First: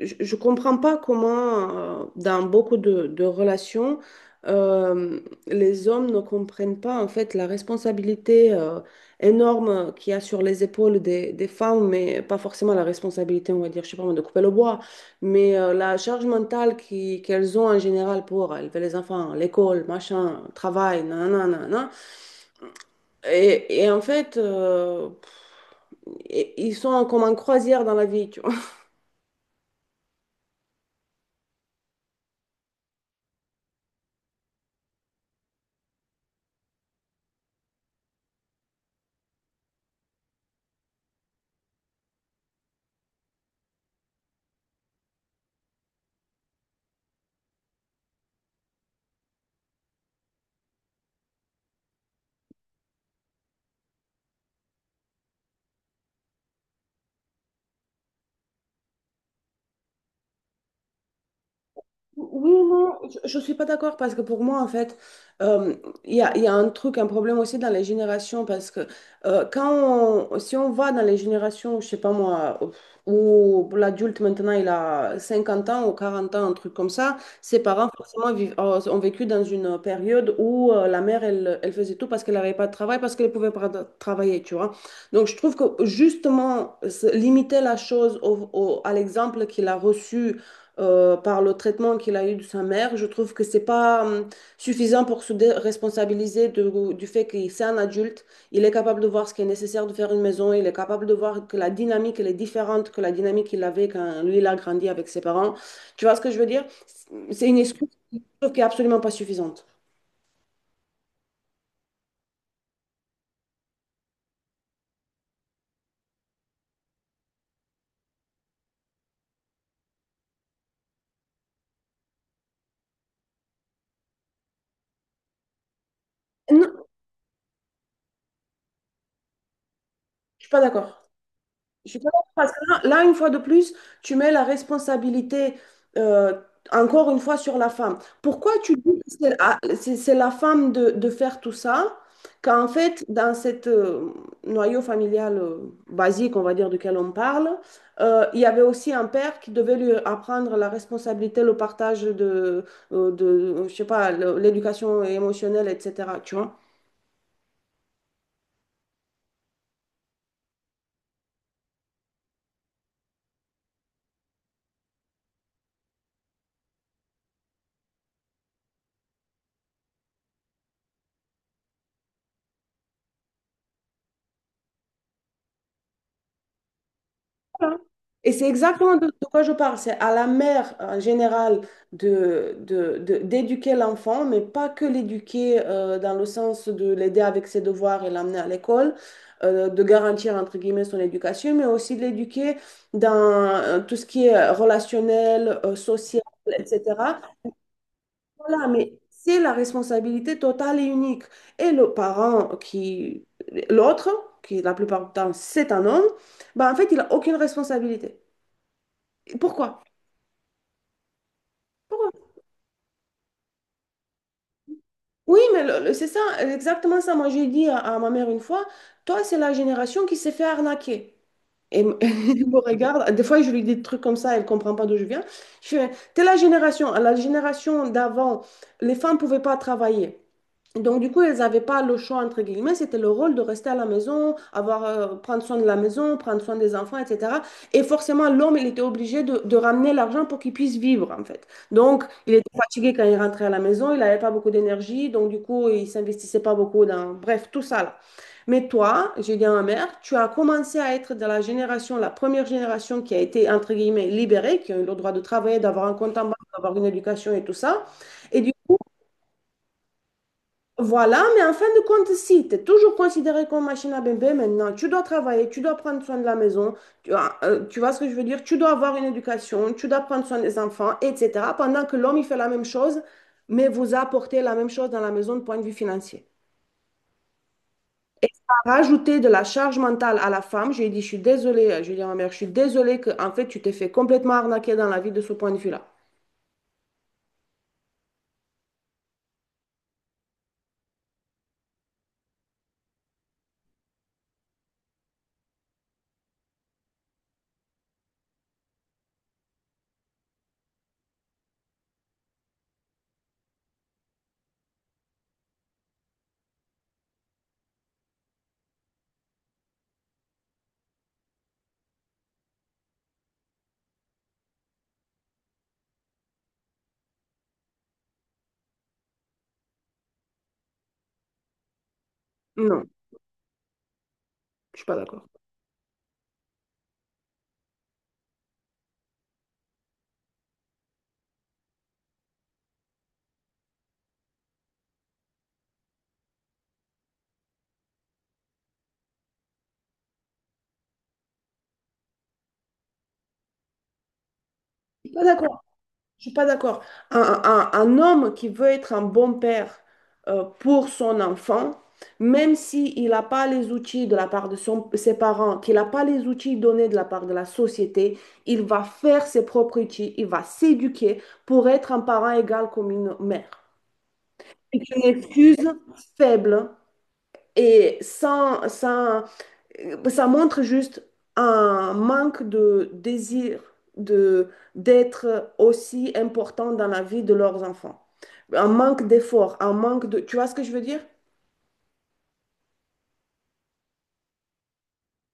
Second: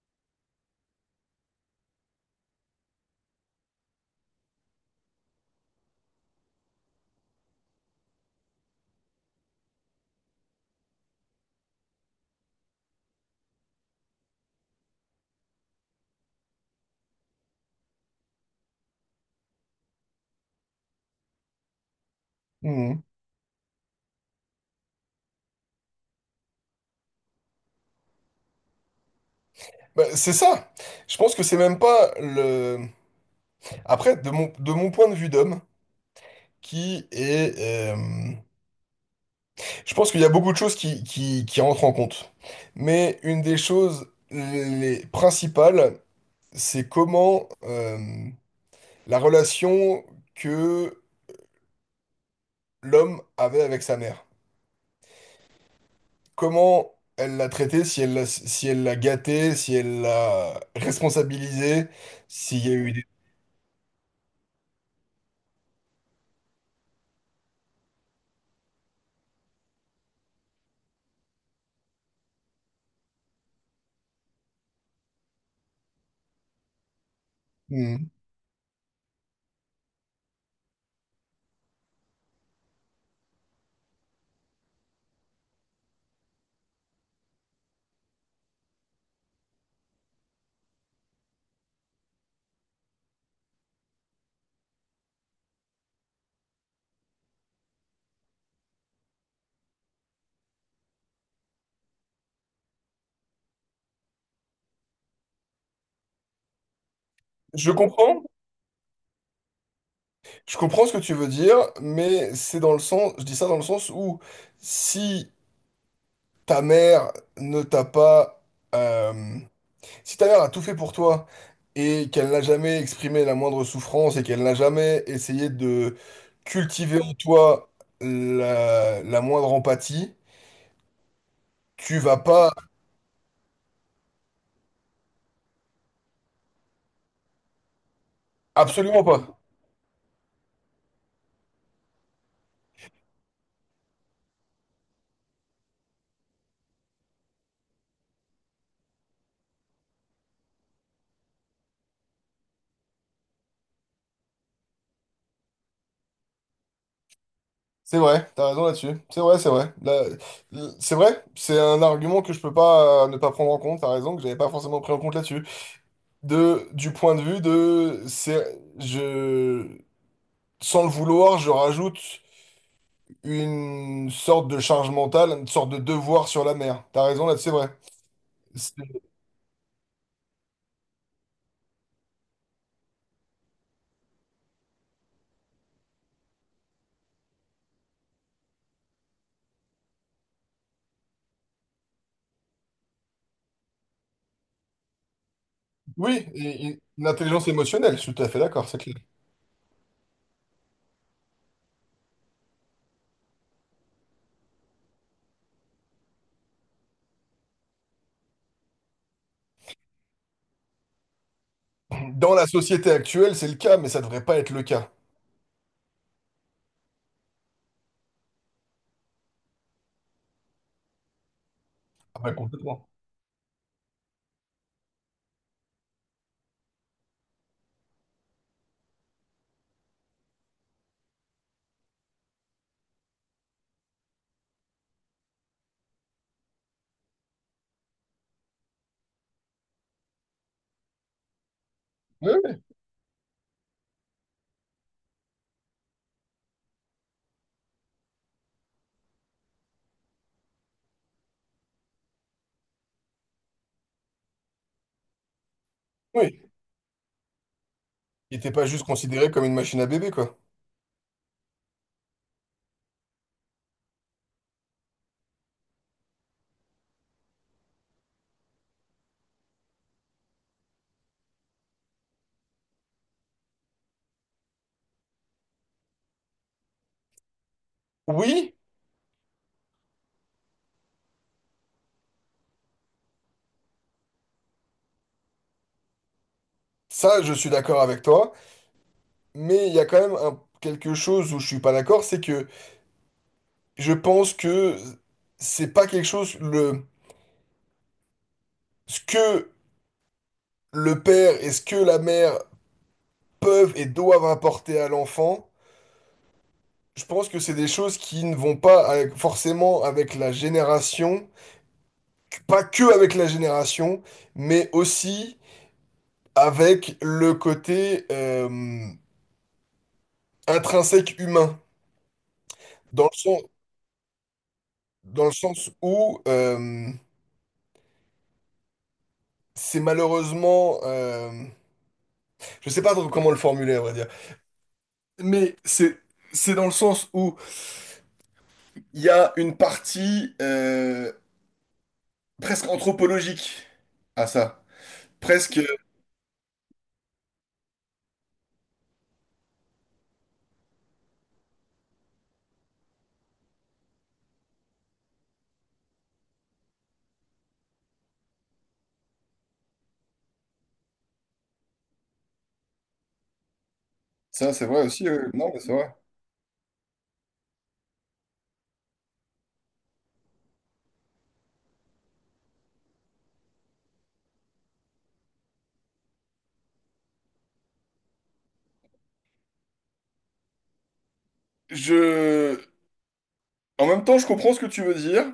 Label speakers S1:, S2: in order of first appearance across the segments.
S1: Je ne comprends pas comment, dans beaucoup de relations, euh, les hommes ne comprennent pas en fait la responsabilité énorme qu'il y a sur les épaules des femmes, mais pas forcément la responsabilité, on va dire, je sais pas moi, de couper le bois, mais la charge mentale qu'elles ont en général pour élever les enfants, l'école, machin, travail, nanana, nanana.
S2: Mhm.
S1: Et en fait, ils sont comme en croisière dans la vie, tu vois.
S2: Bah, c'est ça. Je pense que c'est même pas le. Après, de mon point de vue d'homme, qui est. Je pense qu'il y a beaucoup de choses qui rentrent en compte. Mais une des choses les principales, c'est comment la relation que l'homme avait avec sa mère. Comment elle l'a traitée, si elle l'a gâtée, si elle l'a responsabilisée,
S1: Oui,
S2: s'il y a eu
S1: non,
S2: des.
S1: je ne suis pas d'accord parce que pour moi, en fait, euh, il y a, un truc, un problème aussi dans les générations parce que si on va dans les générations, je sais pas moi, où l'adulte maintenant il a 50 ans ou 40 ans, un truc comme ça, ses parents
S2: Mhm.
S1: forcément ont vécu dans une période où la mère elle, elle faisait tout parce qu'elle n'avait pas de travail, parce qu'elle ne pouvait pas de- travailler, tu vois. Donc je trouve que justement, limiter la chose à l'exemple qu'il a reçu par le traitement qu'il a eu de sa mère. Je trouve que c'est pas suffisant pour se responsabiliser du fait qu'il c'est un adulte. Il est capable de voir ce qui est nécessaire de faire une maison. Il est capable de voir que la dynamique, elle est différente que la dynamique qu'il avait quand lui, il a grandi avec ses parents. Tu vois ce que je veux dire? C'est une
S2: Je
S1: excuse
S2: comprends.
S1: qui est absolument pas suffisante.
S2: Je comprends ce que tu veux dire, mais c'est dans le sens, je dis ça dans le sens où si ta mère ne t'a pas, euh, si ta mère a tout fait pour toi et qu'elle n'a jamais exprimé la moindre souffrance et qu'elle n'a jamais essayé de
S1: Non,
S2: cultiver en toi la moindre empathie,
S1: je suis pas d'accord. Je
S2: tu
S1: suis
S2: vas
S1: d'accord,
S2: pas,
S1: parce que là, là, une fois de plus, tu mets la responsabilité, euh, encore une fois, sur la femme. Pourquoi tu dis
S2: absolument
S1: que
S2: pas.
S1: c'est la femme de faire tout ça, quand en fait, dans cette noyau familial basique, on va dire, duquel on parle, il y avait aussi un père qui devait lui apprendre la responsabilité, le partage de je sais pas, l'éducation émotionnelle, etc. Tu vois?
S2: C'est vrai, t'as raison là-dessus. C'est vrai, c'est vrai. Là, c'est vrai, c'est un argument que je peux pas ne pas prendre en compte. T'as raison que j'avais pas forcément pris en compte là-dessus. De, du point de vue de, c'est, je, sans le vouloir, je rajoute une sorte de charge mentale, une sorte de devoir sur la mer. T'as raison, là, c'est vrai.
S1: Voilà. Et c'est
S2: C'est-
S1: exactement de quoi je parle. C'est à la mère en général d'éduquer l'enfant, mais pas que l'éduquer dans le sens de l'aider avec ses devoirs et l'amener à l'école, de garantir entre guillemets son éducation, mais aussi de l'éduquer dans tout ce qui est relationnel, social,
S2: oui, et une
S1: etc.
S2: intelligence émotionnelle, je suis tout à fait
S1: Voilà,
S2: d'accord, c'est clair.
S1: mais c'est la responsabilité totale et unique. Et le parent qui, l'autre, qui la plupart du temps c'est un homme, bah, en fait, il n'a aucune responsabilité. Pourquoi? Pourquoi?
S2: Dans la société actuelle, c'est le cas, mais ça devrait pas être le cas.
S1: Oui, mais c'est ça, exactement ça. Moi, j'ai dit à ma mère une fois, toi, c'est la génération qui s'est fait arnaquer.
S2: Ah bah,
S1: Elle me
S2: complètement.
S1: regarde, des fois, je lui dis des trucs comme ça, elle comprend pas d'où je viens. Je fais, t'es la génération d'avant, les femmes pouvaient pas travailler. Donc, du coup, elles n'avaient pas le choix, entre guillemets, c'était le rôle de rester à la maison, prendre soin de la maison, prendre soin des enfants, etc. Et forcément, l'homme, il était obligé de ramener l'argent pour qu'il puisse vivre, en fait. Donc,
S2: Oui,
S1: il était
S2: oui.
S1: fatigué quand il rentrait à la maison, il n'avait pas beaucoup d'énergie, donc du coup, il s'investissait pas beaucoup dans. Bref, tout ça, là. Mais toi, j'ai dit à ma mère, tu as commencé à être de la génération, la première génération qui a été, entre guillemets, libérée, qui a eu le droit de travailler, d'avoir un compte en banque,
S2: Oui.
S1: d'avoir une éducation et tout ça.
S2: Il
S1: Et du
S2: n'était pas juste considéré comme une machine à bébé, quoi.
S1: voilà, mais en fin de compte, si tu es toujours considéré comme machine à bébé maintenant, tu dois travailler, tu dois prendre soin de la maison, tu vois. Tu vois ce que je veux dire? Tu dois avoir une éducation, tu dois prendre soin des enfants, etc. Pendant que l'homme, il fait la même chose, mais vous apportez la même chose dans la maison de point de vue financier.
S2: Oui,
S1: Rajouter de la charge mentale à la femme, je lui ai dit, je suis désolée, je lui ai dit à ma mère, je suis désolée que, en fait, tu t'es fait complètement arnaquer dans la vie de ce point de vue-là.
S2: ça, je suis d'accord avec toi, mais il y a quand même un- quelque chose où je suis pas d'accord, c'est que je pense que c'est pas quelque chose le ce que le père et ce que la mère peuvent et doivent apporter à l'enfant. Je pense que c'est des choses qui ne vont pas avec- forcément avec la génération, pas que avec la génération, mais aussi avec le côté intrinsèque humain,
S1: Non,
S2: dans le sens,
S1: je suis pas
S2: dans
S1: d'accord.
S2: le sens où c'est malheureusement, je sais pas trop comment le formuler à vrai dire, mais c'est dans le sens où il y a une partie presque anthropologique à ça.
S1: Je suis pas
S2: Presque.
S1: d'accord. Je suis pas d'accord. Un homme qui veut être un bon père pour son enfant, même s'il n'a pas les outils de la part de ses parents, qu'il n'a pas les outils donnés de la part de la société, il va faire ses propres outils, il va s'éduquer pour être un parent égal comme une mère.
S2: Ça, c'est vrai
S1: C'est une
S2: aussi. Non, mais
S1: excuse
S2: c'est vrai.
S1: faible et sans, sans, ça montre juste un manque de désir de d'être aussi important dans la vie de leurs enfants. Un manque d'effort, un manque de. Tu vois ce que je veux dire?
S2: Je. En même temps, je comprends ce que tu veux dire.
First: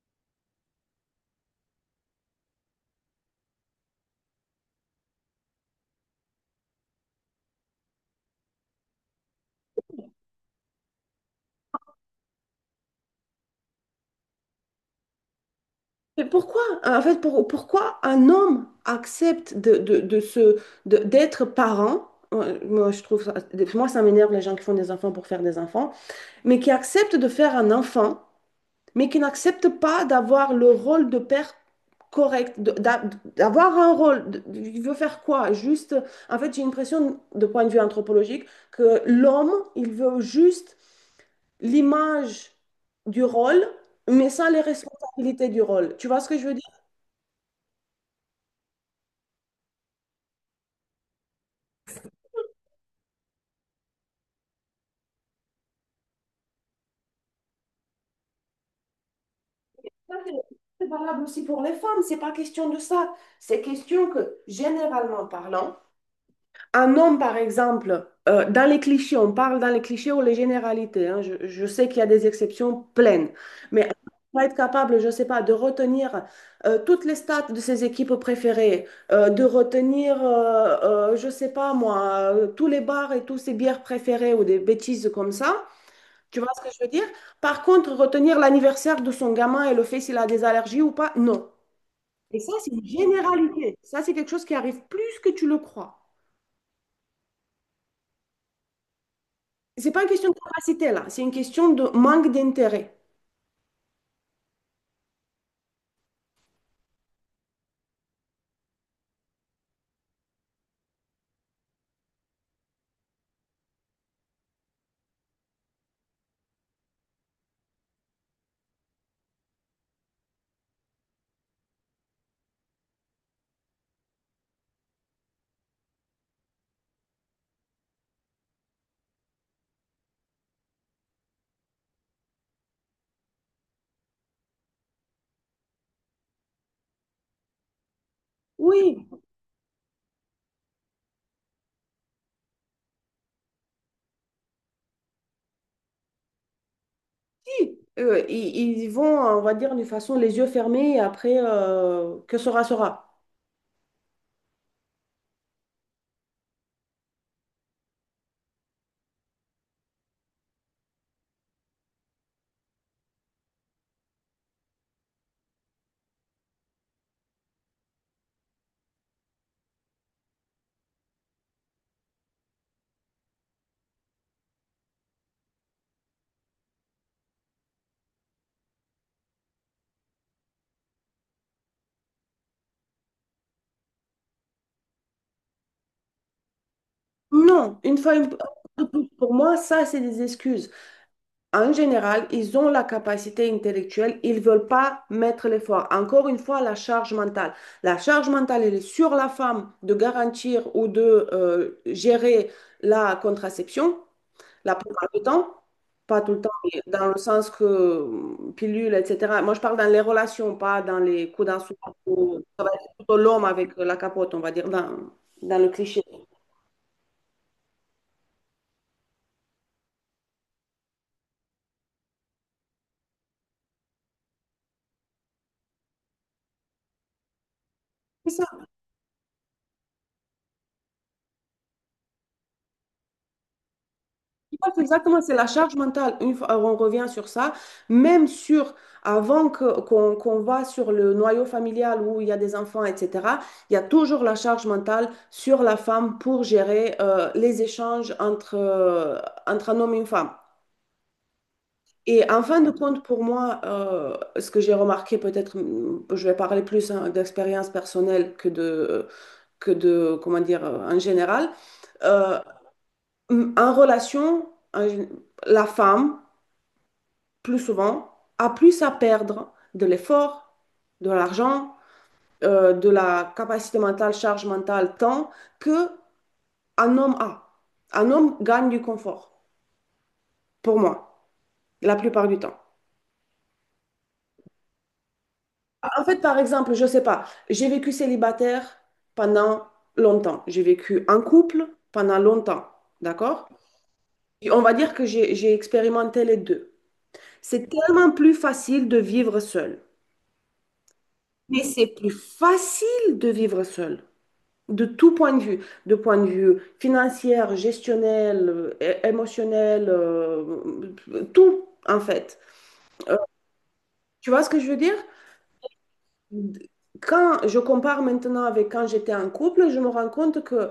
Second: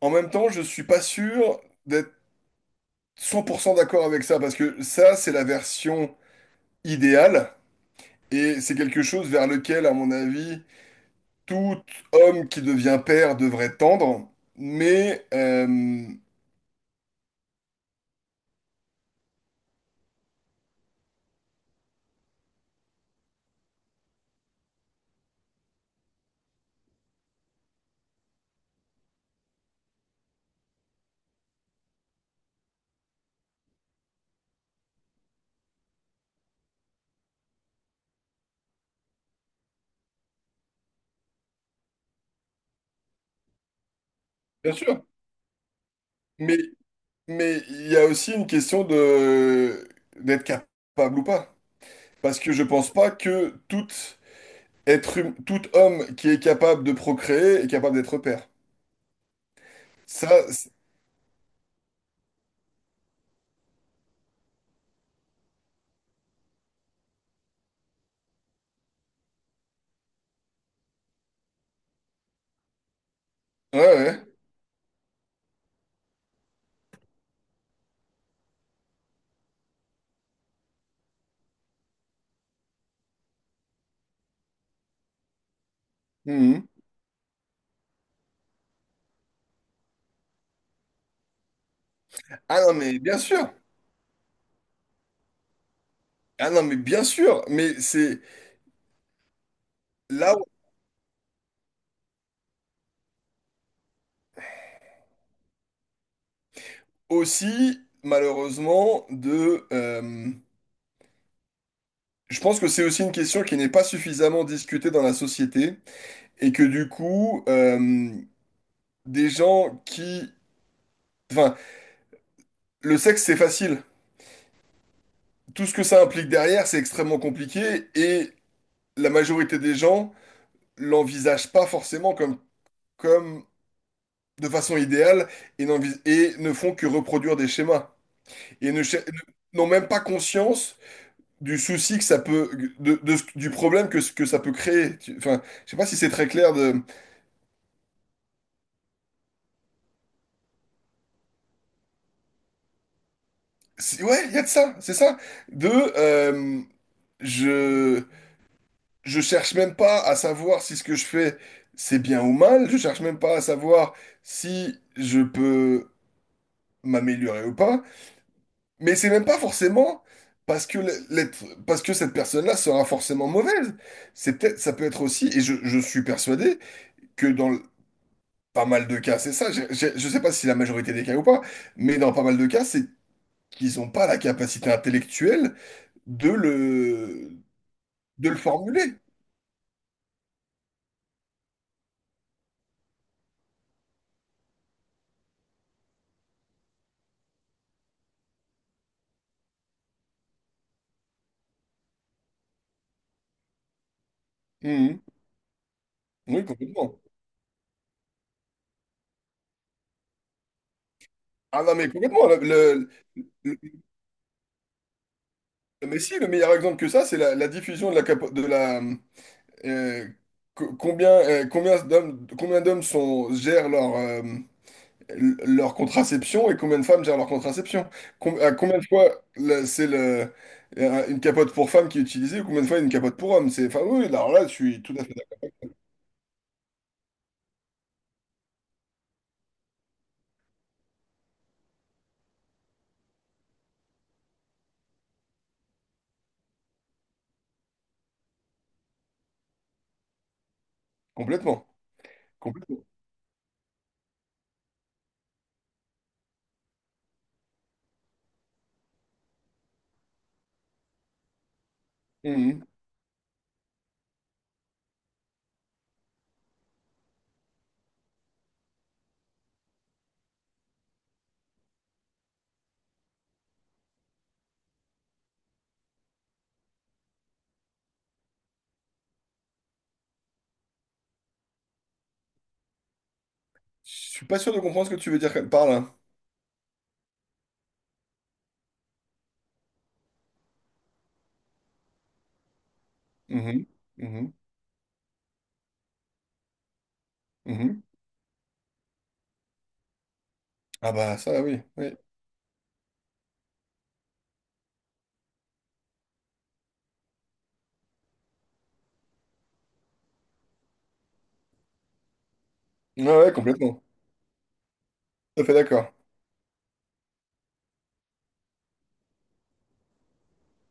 S2: En même temps, je suis pas sûr d'être 100% d'accord avec ça parce que ça, c'est la version idéale et c'est quelque chose vers lequel, à mon avis, tout homme qui devient père devrait tendre. Mais
S1: Mais pourquoi, en fait, pourquoi un homme accepte d'être parent? Euh, Moi, je trouve ça, moi, ça m'énerve les gens qui font des enfants pour faire des enfants, mais qui acceptent de faire un enfant mais qui n'acceptent pas d'avoir le rôle de père correct, d'avoir un rôle. Il veut faire quoi? Juste, en fait, j'ai l'impression, de point de vue anthropologique, que l'homme, il veut juste l'image du rôle, mais sans les
S2: bien sûr.
S1: responsabilités du rôle. Tu vois ce que je veux
S2: Mais
S1: dire?
S2: Mais il y a aussi une question de d'être capable ou pas. Parce que je pense pas que tout être, tout homme qui est capable de procréer est capable d'être père. Ça, c'est-
S1: C'est valable aussi pour les femmes, c'est pas question de ça. C'est question que, généralement parlant, un homme, par exemple, dans les clichés, on parle dans les clichés ou les généralités, hein, je sais qu'il y a des exceptions pleines,
S2: ouais,
S1: mais
S2: ouais.
S1: on va être capable, je ne sais pas, de retenir toutes les stats de ses équipes préférées, de retenir, je ne sais pas moi, tous les bars et tous ses bières préférées ou des bêtises comme ça. Tu vois ce
S2: Mhm.
S1: que je veux dire? Par contre, retenir l'anniversaire de son gamin et le fait s'il a des allergies ou pas, non. Et ça,
S2: Ah
S1: c'est
S2: non,
S1: une
S2: mais bien sûr.
S1: généralité. Ça, c'est quelque chose qui arrive plus que tu le crois.
S2: Ah non, mais bien sûr. Mais c'est
S1: C'est pas une question de
S2: là
S1: capacité là, c'est une question de manque d'intérêt.
S2: aussi, malheureusement, de. Je pense que c'est aussi une question qui n'est pas suffisamment discutée dans la société et que du coup, des gens qui. Enfin, le sexe, c'est facile. Tout ce que ça implique derrière, c'est extrêmement compliqué et la majorité des gens l'envisagent pas forcément comme, comme de façon idéale et, n'envis- et ne font que reproduire des schémas et ne cher-
S1: Oui,
S2: n'ont même pas conscience du souci que ça peut, de ce- du problème que, ce- que ça peut créer. Tu- enfin, je sais pas si c'est très clair de,
S1: si. Ils vont, on va dire, de façon les yeux fermés et après, que sera, sera.
S2: c'est- ouais, il y a de ça, c'est ça, de, euh, je, Je cherche même pas à savoir si ce que je fais, c'est bien ou mal. Je cherche même pas à savoir si je peux m'améliorer ou pas. Mais c'est même pas forcément parce que le- l'être, parce que cette personne-là sera forcément mauvaise. C'est peut-être, ça peut être aussi, et je suis persuadé que dans le- pas mal de cas, c'est ça. J'ai- je sais pas si la majorité des cas ou pas, mais dans pas mal de cas, c'est qu'ils ont pas la capacité intellectuelle de le,
S1: Non,
S2: de le formuler.
S1: pour moi, ça, c'est des excuses. En général, ils ont la capacité intellectuelle, ils ne veulent pas mettre l'effort. Encore une fois, la charge mentale. La charge mentale, elle est sur la femme de garantir ou de gérer la contraception. La
S2: Mhm.
S1: plupart du temps, pas tout le
S2: Oui,
S1: temps, mais
S2: complètement.
S1: dans le sens que pilule, etc. Moi, je parle dans les relations, pas dans les coups d'un
S2: Ah non,
S1: seul
S2: mais complètement.
S1: coup. Ça va
S2: Le,
S1: être plutôt l'homme avec la capote, on va dire, dans, le
S2: mais
S1: cliché.
S2: si, le meilleur exemple que ça, c'est la, la diffusion de la, capo- de la euh, co- combien combien d'hommes sont gèrent leur l- leur contraception et combien de femmes gèrent leur contraception.
S1: C'est
S2: Com-
S1: ça.
S2: à combien de fois là, c'est le une capote pour femme qui est utilisée ou combien de fois une capote pour homme. C'est enfin oui, oui, alors là, je
S1: Je pense
S2: suis tout à fait
S1: , exactement, c'est
S2: d'accord.
S1: la charge mentale. Une fois, on revient sur ça, même sur avant que, qu'on va sur le noyau familial où il y a des enfants, etc. Il y a toujours la charge mentale sur la femme pour gérer les échanges entre un homme et une femme.
S2: Complètement,
S1: Et en fin de
S2: complètement.
S1: compte, pour moi, ce que j'ai remarqué, peut-être, je vais parler plus hein, d'expérience personnelle que de, comment dire, en général. Euh,
S2: Mhm.
S1: en relation, la femme, plus souvent, a plus à perdre de l'effort, de l'argent, de la capacité mentale, charge mentale, temps, que un homme a. Un homme gagne du confort, pour moi, la plupart du temps.
S2: Je suis pas sûr de comprendre ce que tu veux dire par là.
S1: En fait, par exemple, je sais pas, j'ai vécu célibataire pendant longtemps. J'ai vécu en couple pendant longtemps, d'accord?
S2: Mhm. Mhm.
S1: Et on va dire que j'ai expérimenté les deux. C'est
S2: Mhm.
S1: tellement plus facile de vivre seul.
S2: Ah bah ça oui,
S1: Mais c'est
S2: oui.
S1: plus facile de vivre seul, de tout point de vue, de point de vue financier, gestionnel, émotionnel, tout en fait.
S2: Ouais,
S1: Euh,
S2: ouais, complètement.
S1: tu vois ce que je veux dire?
S2: Tout à fait d'accord.
S1: Quand je compare maintenant avec quand j'étais en couple, je me rends compte que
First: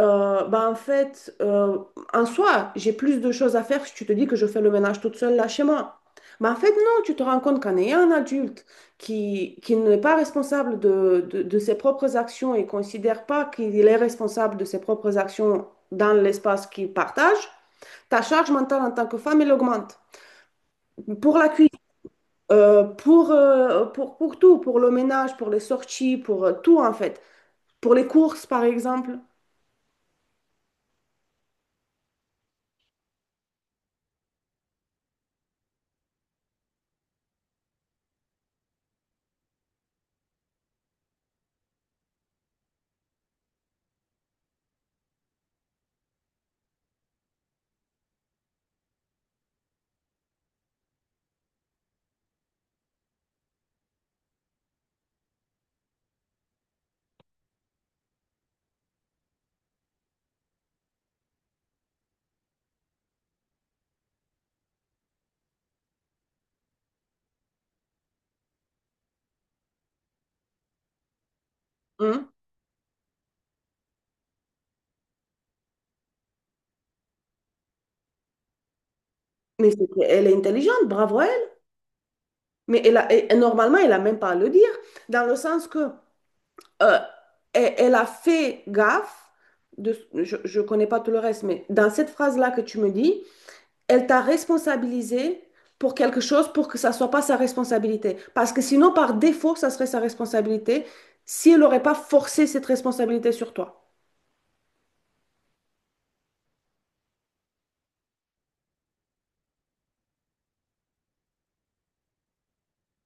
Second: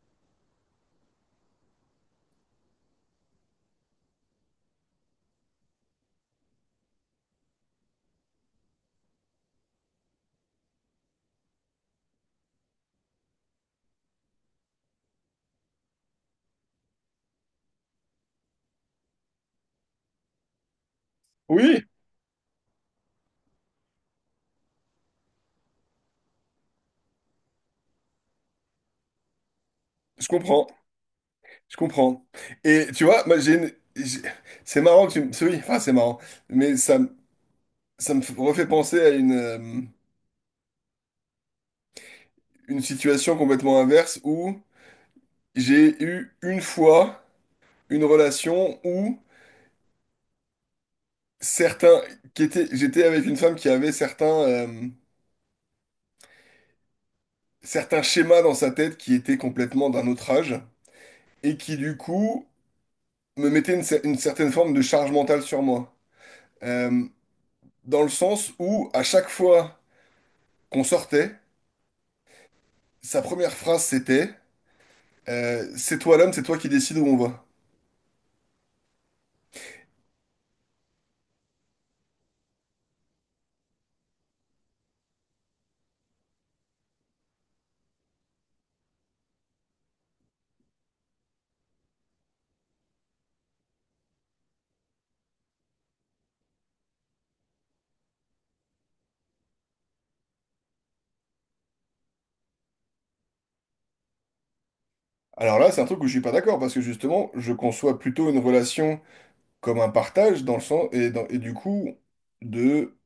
S1: Bah en fait, en soi, j'ai plus de choses à faire si tu te dis que je fais le ménage toute seule là chez moi. Mais en fait, non, tu te rends compte qu'en ayant un adulte qui n'est pas responsable de ses propres actions et considère pas qu'il est responsable de ses propres actions dans l'espace qu'il partage, ta charge mentale en tant que femme, elle augmente. Pour la cuisine,
S2: Oui,
S1: pour tout, pour le ménage, pour les sorties, pour tout en fait. Pour les courses, par exemple.
S2: je comprends, je comprends. Et tu vois, moi j'ai une- j'ai- c'est marrant que tu me... c'est- oui, enfin c'est marrant, mais ça me refait penser à une situation complètement inverse où j'ai eu une fois une relation où certains... qui était... j'étais avec une femme qui avait certains, certains schémas dans sa tête qui étaient complètement d'un autre âge et qui du coup me mettait une, cer- une certaine forme de charge mentale sur moi. Euh, dans le sens où à chaque fois... qu'on sortait,
S1: Hein?
S2: sa première phrase c'était c'est toi l'homme, c'est toi qui décides où on va.
S1: Mais elle est intelligente, bravo à. Mais elle a, et normalement, elle n'a même pas à le dire, dans le sens que euh, elle a fait gaffe, de, je ne connais pas tout le reste, mais dans cette phrase-là que tu me dis, elle t'a responsabilisé pour quelque chose pour que ça ne soit pas sa responsabilité. Parce que sinon, par défaut, ça serait sa responsabilité si elle n'aurait pas forcé cette responsabilité sur toi.
S2: Alors là, c'est un truc où je suis pas d'accord, parce que justement, je conçois plutôt une relation comme un partage, dans le sens, et, dans- et du coup, de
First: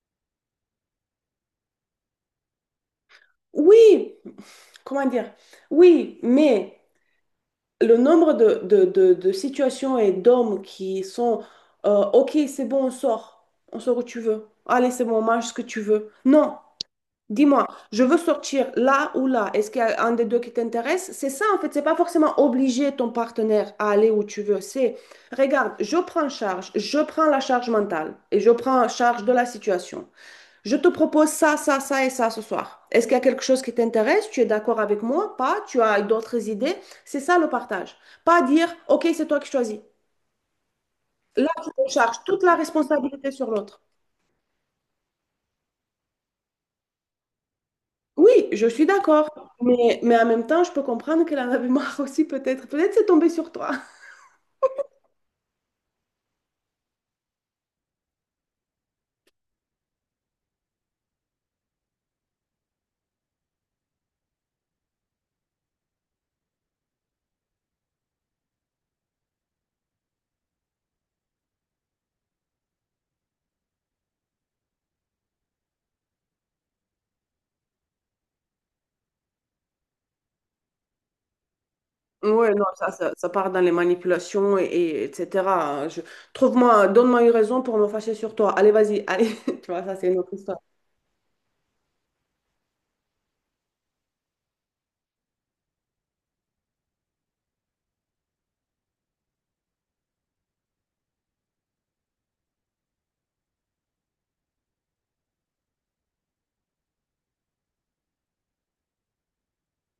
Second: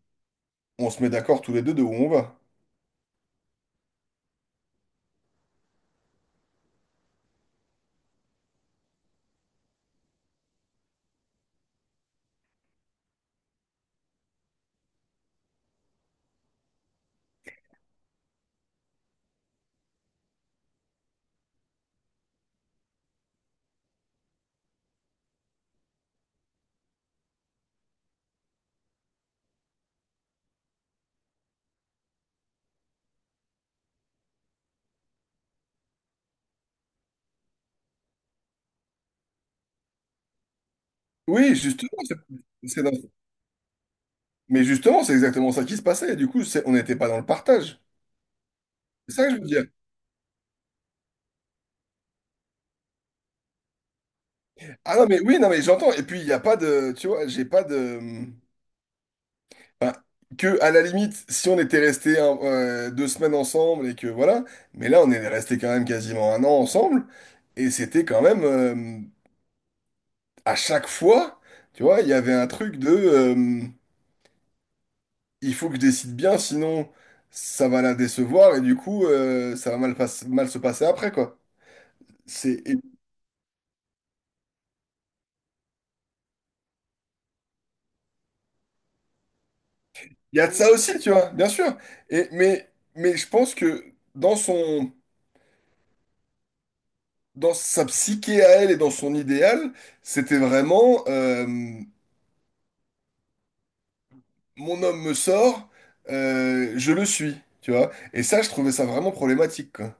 S2: on se met d'accord tous les deux de où on va.
S1: Oui, comment dire? Oui, mais le nombre de situations et d'hommes qui sont OK, c'est bon, on sort. On sort où tu veux. Allez, c'est bon, on mange ce que tu veux. Non, dis-moi, je veux sortir là ou là. Est-ce qu'il y a un des deux qui t'intéresse? C'est ça, en fait. C'est pas forcément obliger ton partenaire à aller où tu veux. C'est, regarde, je prends charge, je prends la charge mentale et je prends charge de la situation. Je te propose ça, ça, ça et ça ce soir. Est-ce qu'il y a quelque chose qui t'intéresse? Tu es d'accord avec moi? Pas? Tu as d'autres idées? C'est ça le partage. Pas dire, OK, c'est toi qui choisis. Là,
S2: Oui,
S1: tu te
S2: justement,
S1: charges toute la
S2: c'est dans-
S1: responsabilité sur l'autre.
S2: mais justement, c'est exactement ça qui se passait, et du coup, c'est- on n'était pas dans le partage.
S1: Oui, je suis
S2: C'est ça que je veux
S1: d'accord.
S2: dire.
S1: Mais en même temps, je peux comprendre qu'elle en avait marre aussi, peut-être. Peut-être c'est tombé sur toi.
S2: Ah non, mais oui, non, mais j'entends, et puis il n'y a pas de, tu vois, j'ai pas de. Bah, que à la limite, si on était resté un- 2 semaines ensemble et que voilà, mais là on est resté quand même quasiment 1 an ensemble et c'était quand même à chaque fois, tu vois, il y avait un truc de il faut que je décide bien, sinon ça va la décevoir et du coup ça va mal, pas- mal se passer après quoi.
S1: Ouais,
S2: C'est
S1: non,
S2: et
S1: ça part dans les manipulations et etc. Je- Trouve-moi, donne-moi une raison pour me fâcher sur toi. Allez, vas-y, allez. Tu vois, ça, c'est une autre
S2: il y a de
S1: histoire.
S2: ça aussi, tu vois, bien sûr. Et mais je pense que dans son dans sa psyché à elle et dans son idéal, c'était vraiment. Mon homme me sort, je le suis, tu vois. Et ça, je trouvais ça vraiment problématique, quoi.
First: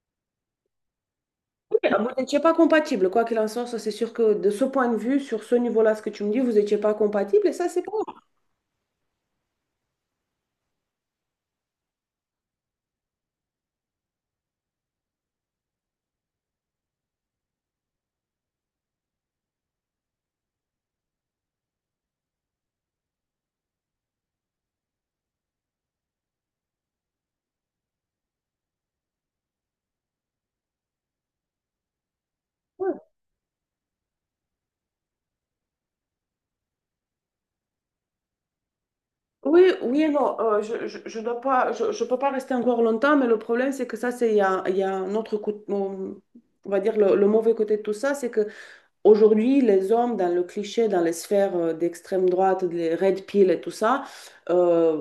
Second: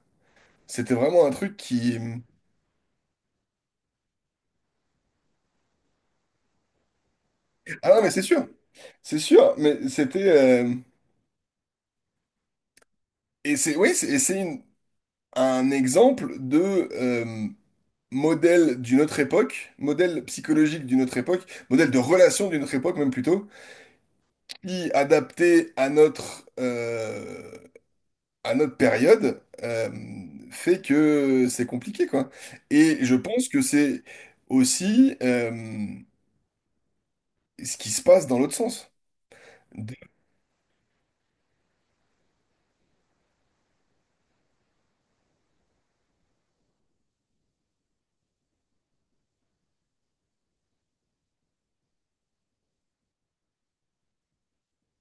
S2: C'était vraiment un truc qui...
S1: Ah, vous n'étiez pas compatible, quoi qu'il en soit, ça c'est sûr que de ce point de vue, sur ce niveau-là, ce que tu me dis, vous n'étiez pas compatible et ça c'est
S2: Ah
S1: pas.
S2: non, mais c'est sûr, mais c'était... euh, et c'est oui, c'est et c'est une- un exemple de modèle d'une autre époque, modèle psychologique d'une autre époque, modèle de relation d'une autre époque même plutôt, qui adapté à notre période fait que c'est compliqué, quoi.
S1: Ouais.
S2: Et je pense que c'est aussi ce qui se passe dans l'autre sens.
S1: Oui,
S2: De-
S1: oui et non, je dois pas, je peux pas rester encore longtemps, mais le problème c'est que ça c'est il y a un autre côté, on va dire le mauvais côté de tout ça, c'est que aujourd'hui les hommes dans le cliché, dans les sphères d'extrême droite, les red pill et tout ça, euh,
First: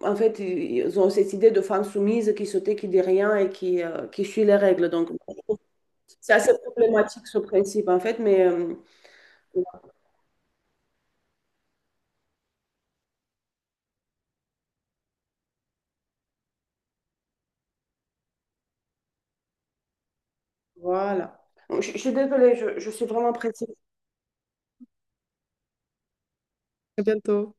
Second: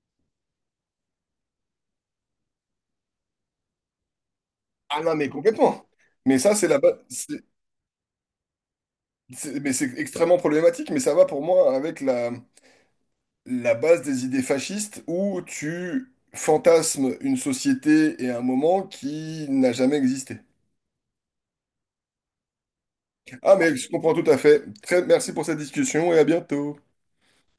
S1: en fait ils ont cette idée de femme soumise qui se tait, qui dit rien et qui suit les règles.
S2: ah
S1: Donc
S2: non, mais complètement.
S1: c'est
S2: Mais
S1: assez
S2: ça, c'est la base.
S1: problématique ce principe en fait, mais
S2: Mais c'est extrêmement problématique, mais ça va pour moi avec la, la base des idées fascistes où tu fantasmes une société et un moment qui n'a jamais existé.
S1: voilà. Je suis désolée, je suis vraiment
S2: Ah,
S1: pressée.
S2: mais je comprends tout à fait. Très, merci pour cette discussion et à bientôt.
S1: À bientôt.